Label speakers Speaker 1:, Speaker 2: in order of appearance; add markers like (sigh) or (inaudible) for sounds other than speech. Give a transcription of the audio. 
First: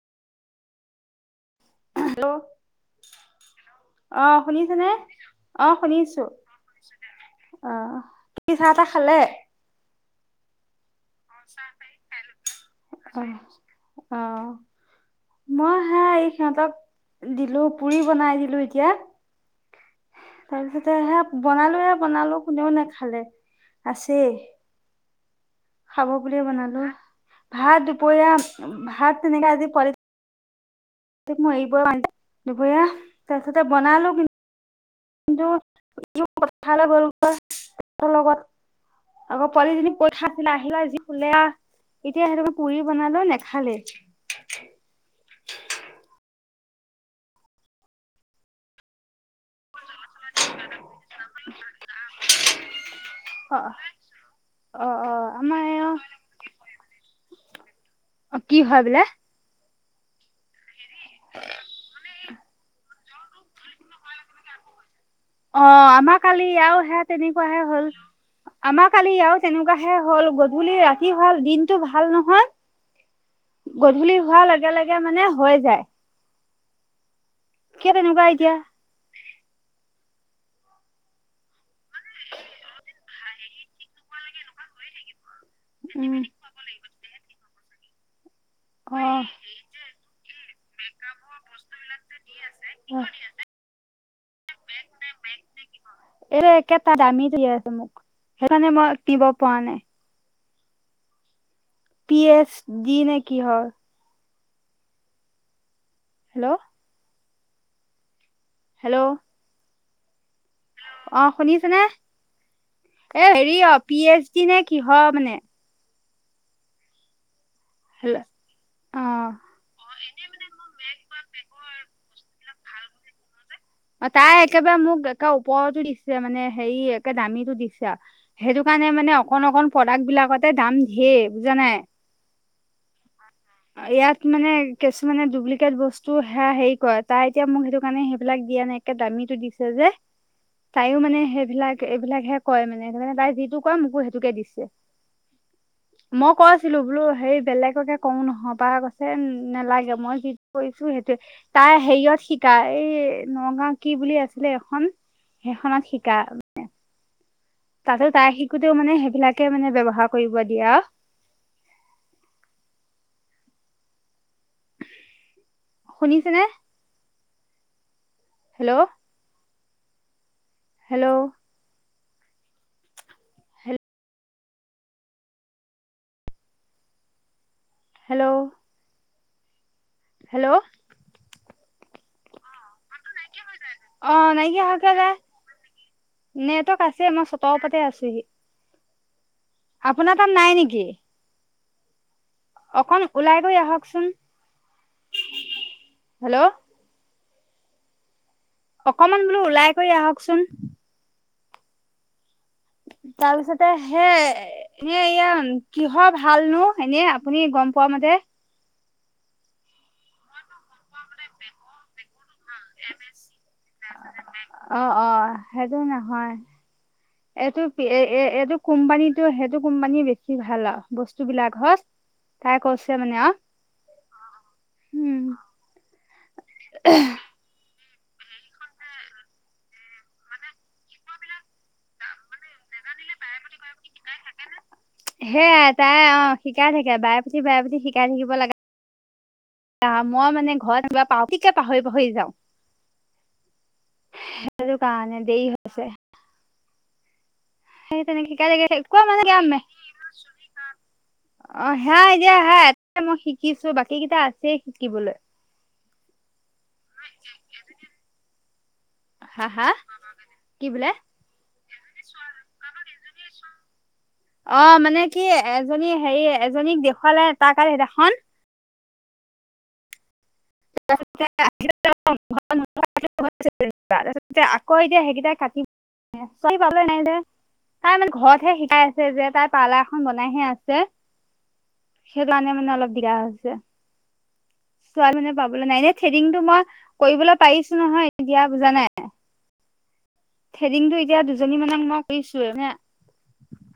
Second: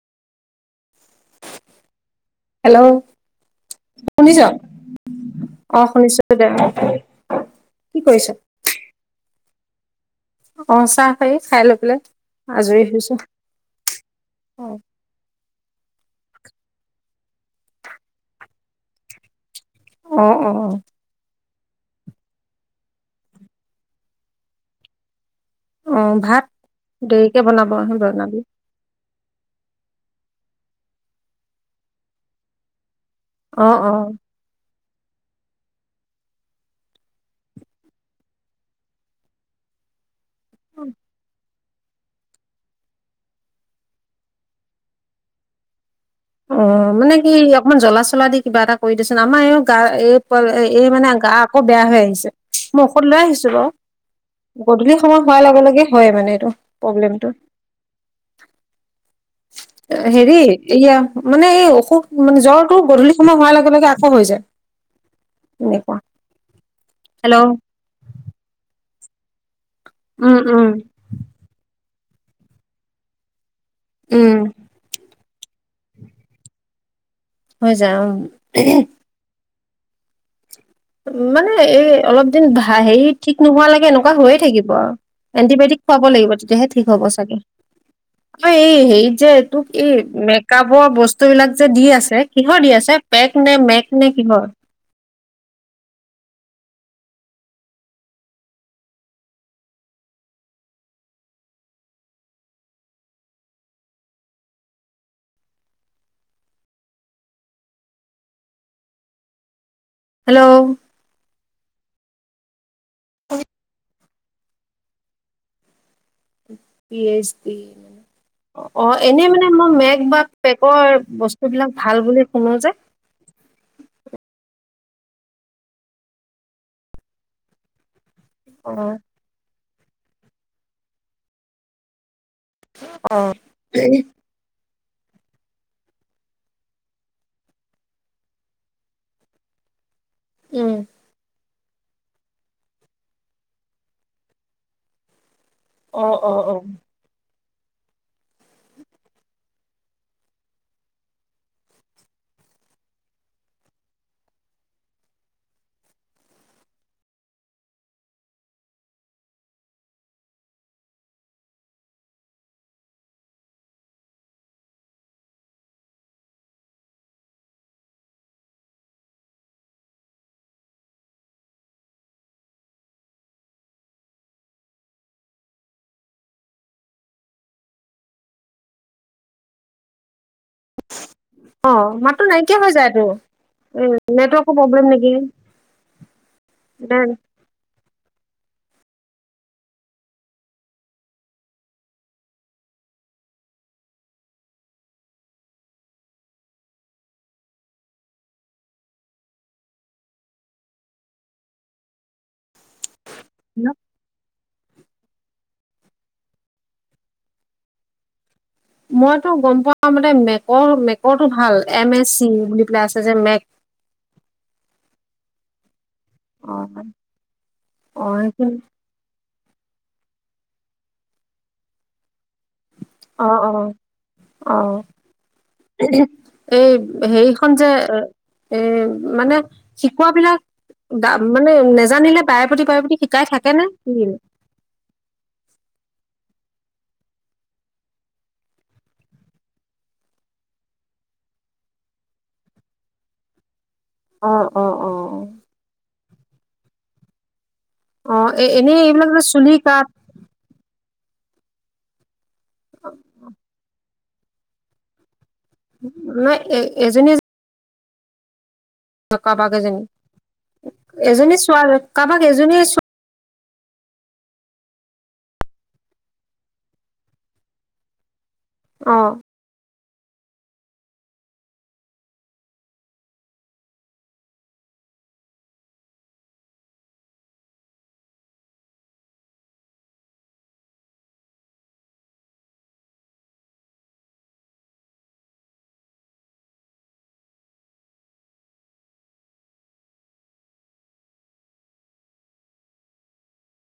Speaker 1: Hello.
Speaker 2: Hello
Speaker 1: অহ
Speaker 2: শুনিছ
Speaker 1: শুনিছেনে? অ শুনিছো দে। অহ
Speaker 2: কি কৰিছ
Speaker 1: কি চাহ তাহ খালে?
Speaker 2: অহ, চাহ খাই
Speaker 1: অহ,
Speaker 2: খাই
Speaker 1: চাহ
Speaker 2: লৈ
Speaker 1: হেৰি
Speaker 2: পেলাই
Speaker 1: খাই
Speaker 2: আজৰি
Speaker 1: লৈ
Speaker 2: হৈছো
Speaker 1: পেলাই আজৰি হৈছোঁ হে। অহ,
Speaker 2: অ
Speaker 1: মই হাই সিহঁতক দিলো পুৰি বনাই দিলো এতিয়া।
Speaker 2: অ অ
Speaker 1: তাৰপিছতে হেয় বনালো হে বনালো, কোনেও নাখালে। আছেই।
Speaker 2: অ
Speaker 1: খাব বুলিয়ে
Speaker 2: ভাত
Speaker 1: বনালো।
Speaker 2: দেৰিকে বনাব
Speaker 1: ভাত
Speaker 2: বনাবি
Speaker 1: দুপৰীয়া ভাত তেনেকে আজি পোৱালি টোক মই এৰিবৈ পৰা নাই, দুপৰীয়া তাৰ
Speaker 2: অ
Speaker 1: পাছতে
Speaker 2: অ
Speaker 1: বনালো। কিন্তু ইউ পথাৰলে গ'ল গৈ ইহঁতৰ লগত। আকৌ, ছোৱালীজনিৰ খাই পেলাই আহিল আৰু, যি শুলে আৰু এতিয়া সেইটো কাৰণে পুৰি বনালো নেখালেই।
Speaker 2: অ' মানে কি অকন জ্বলা চলা দি কিবা এটা কৰি দিচোন, আমাৰ এওঁ
Speaker 1: অ অ অ আমাৰ
Speaker 2: (inaudible)
Speaker 1: অ' কি হয় বোলে,
Speaker 2: হেৰি, এয়া মানে এই অসুখ মানে জ্বৰটো গধূলি সময় হোৱাৰ লগে লগে আকৌ হৈ যায়।
Speaker 1: অ'
Speaker 2: এনেকুৱা
Speaker 1: আমাৰ কালি আৰু সেয়া
Speaker 2: হেল্ল'
Speaker 1: তেনেকুৱাহে হ'ল। আমাক কালি আৰু তেনেকুৱা হে হ'ল,
Speaker 2: উম উম
Speaker 1: গধূলি ৰাতি হ'ল, দিন টো ভাল নহয়? গধূলি
Speaker 2: উম
Speaker 1: হোৱাৰ লগে লগে মানে, হৈ যায়।
Speaker 2: হৈ
Speaker 1: কিয়
Speaker 2: যায়,
Speaker 1: তেনেকুৱা এতিয়া
Speaker 2: অ' মানে এই অলপ দিন হেৰি ঠিক নোহোৱা লৈকে এনেকুৱা হৈয়ে থাকিব আৰু। এণ্টিবায়টিক খুৱাব
Speaker 1: উম
Speaker 2: লাগিব তেতিয়াহে ঠিক হ'ব চাগে। অ'এই হেৰি যে
Speaker 1: অ
Speaker 2: তোক এই মেকপৰ বস্তু বিলাক যে দি আছে কিহৰ দি আছে, পেক নে মেক নে কিহৰ?
Speaker 1: এ কেটা দামী আছে মোক সেইকাৰণে মই কিব প নাই। পি এইচ দি নে কি হয়। হেল্ল'? হেল্ল'?
Speaker 2: হেল্ল'!
Speaker 1: চানে? এ হেৰি অ' পি এইচ-া (inaudible) নে কি হয় মানে,
Speaker 2: পি এইচ ডি,
Speaker 1: হেল্ল'
Speaker 2: অ' এনে মানে মই মেগ বা
Speaker 1: এনে মানে মোৰ
Speaker 2: পেকৰ
Speaker 1: মেক বা
Speaker 2: বস্তু বিলাক
Speaker 1: মেকৰ
Speaker 2: ভাল বুলি শুনো যে,
Speaker 1: অ' তাই একেবাৰে মোক একে ওপৰতো দিছে, মানে হেৰি একে দামীটো দিছে। সেইটো
Speaker 2: অ
Speaker 1: কাৰণে মানে অকণ অকণ প্ৰডাক্ট বিলাকতে দাম ধেৰ বুজানাই।
Speaker 2: উ।
Speaker 1: ইয়াত মানে কিছুমানে ডুপ্লিকেট বস্তু সেয়া হেৰি কৰে তাই এতিয়া মোক সেইটো কাৰণে সেইবিলাক দিয়া নাই একে দামীটো দিছে যে
Speaker 2: উম
Speaker 1: তাইও মানে সেইবিলাক এইবিলাকহে কয় মানে সেইানে তাই যিটো কয় মোকো সেইটোকে দিছে।
Speaker 2: অ
Speaker 1: মই
Speaker 2: অ
Speaker 1: কোৱা
Speaker 2: অ
Speaker 1: আছিলো বোলো হেই বেলেগকে কওঁ নহ'বা কৈছে নালাগে মই যি কৰিছো সেইটো, তাই হেৰিয়ত শিকা এই নগাঁও কি বুলি আছিলে এখন সেইখনত শিকাই মানে। তাতে তাই শিকোতেও মানে সেইবিলাকে মানে ব্যৱহাৰ কৰিব দিয়ে আও। শুনিছেনে। হেল্ল'। হেল্ল'। হেল্ল'। হেল্ল'।
Speaker 2: অঁ মাততো নাইকিয়া হৈ যায়টো, এ
Speaker 1: অ
Speaker 2: নেটৱৰ্কৰ
Speaker 1: নাইকিয়া হকে
Speaker 2: প্ৰব্লেম
Speaker 1: যায়
Speaker 2: নেকি,
Speaker 1: নেটৱৰ্ক আছে
Speaker 2: (unintelligible)
Speaker 1: মই চতৰ ওপৰতে আছোহি আপোনাৰ তাত নাই নেকি। অকন ওলাইগৈ আহকচোন, হেল্ল'। অকমান বোলো ওলাই কৰি আহকচোন।
Speaker 2: ন
Speaker 1: তাৰপিছতে হে ইয়ে ইয় কিহৰ ভালনো এনে আপুনি গম পোৱা মতে।
Speaker 2: মইতো গম পোৱা মতে মেকৰ মেকৰটো ভাল এম এছ (unintelligible) বুলি পেলাই আছ যে মেক
Speaker 1: অ অ (unintelligible) নহয়।
Speaker 2: অ
Speaker 1: এইটো এ
Speaker 2: অ সেইখিনি
Speaker 1: এইটো কোম্পানীটো এইটো কোম্পানী বেছি ভাল আৰু বস্তুবিলাক হচ
Speaker 2: অ', অ'- অ',
Speaker 1: উম
Speaker 2: এই হেৰিখন যে এ মানে শিকোৱাবিলাক মানে নেজানিলে বাৰে প্ৰতি-বাৰে প্ৰতি শিকাই থাকে নে।
Speaker 1: সেইয়াই তাই অ' শিকাই থাকে বাৰে পুটি বাৰে পুটি শিকাই থাকিব লাগে আও, মই মানে ঘৰত কিবা পা টিকে পাহৰি- পাহৰি যাওঁ।
Speaker 2: অ অ
Speaker 1: সেইটো
Speaker 2: অ
Speaker 1: কাৰণে দেৰি হৈছে। (inaudible) সেই তেনেকে
Speaker 2: অ' এ
Speaker 1: শিকাই থাকে
Speaker 2: এনেই
Speaker 1: শিকোৱা
Speaker 2: এইবিলাক
Speaker 1: মানে কি আও
Speaker 2: চুলিকাত
Speaker 1: অ' সেয়াই এতিয়া হা এ মই শিকিছো বাক এইকেইটা আছে শিকিবলৈ।
Speaker 2: নাই এ এজনী এজ
Speaker 1: হা
Speaker 2: কাৰোবাক
Speaker 1: হা কি বোলে
Speaker 2: এজনী- এজনী ছোৱাল কাৰোবাক এজনী চোৱা
Speaker 1: অ' মানে কি এজনী হেৰি এজনীক দেখুৱালে তাকাল সেইদিনাখন।
Speaker 2: অঁ।
Speaker 1: (unintelligible) আকৌ এতিয়া সেইকেইটাই কাটি নাই যে তাই মানে ঘৰতহে শিকাই আছে যে তাই পাৰ্লাৰ এখন বনাইহে আছে, সেই কাৰণে মানে অলপ দিগদাৰ হৈছে, ছোৱাল মানে পাবলে নাই, এনে থেদিংটো মই কৰিবলৈ পাৰিছো নহয় এতিয়া বুজা নাই। থ্ৰেডিংটো এতিয়া দুজনী মানক মই কৰিছো হে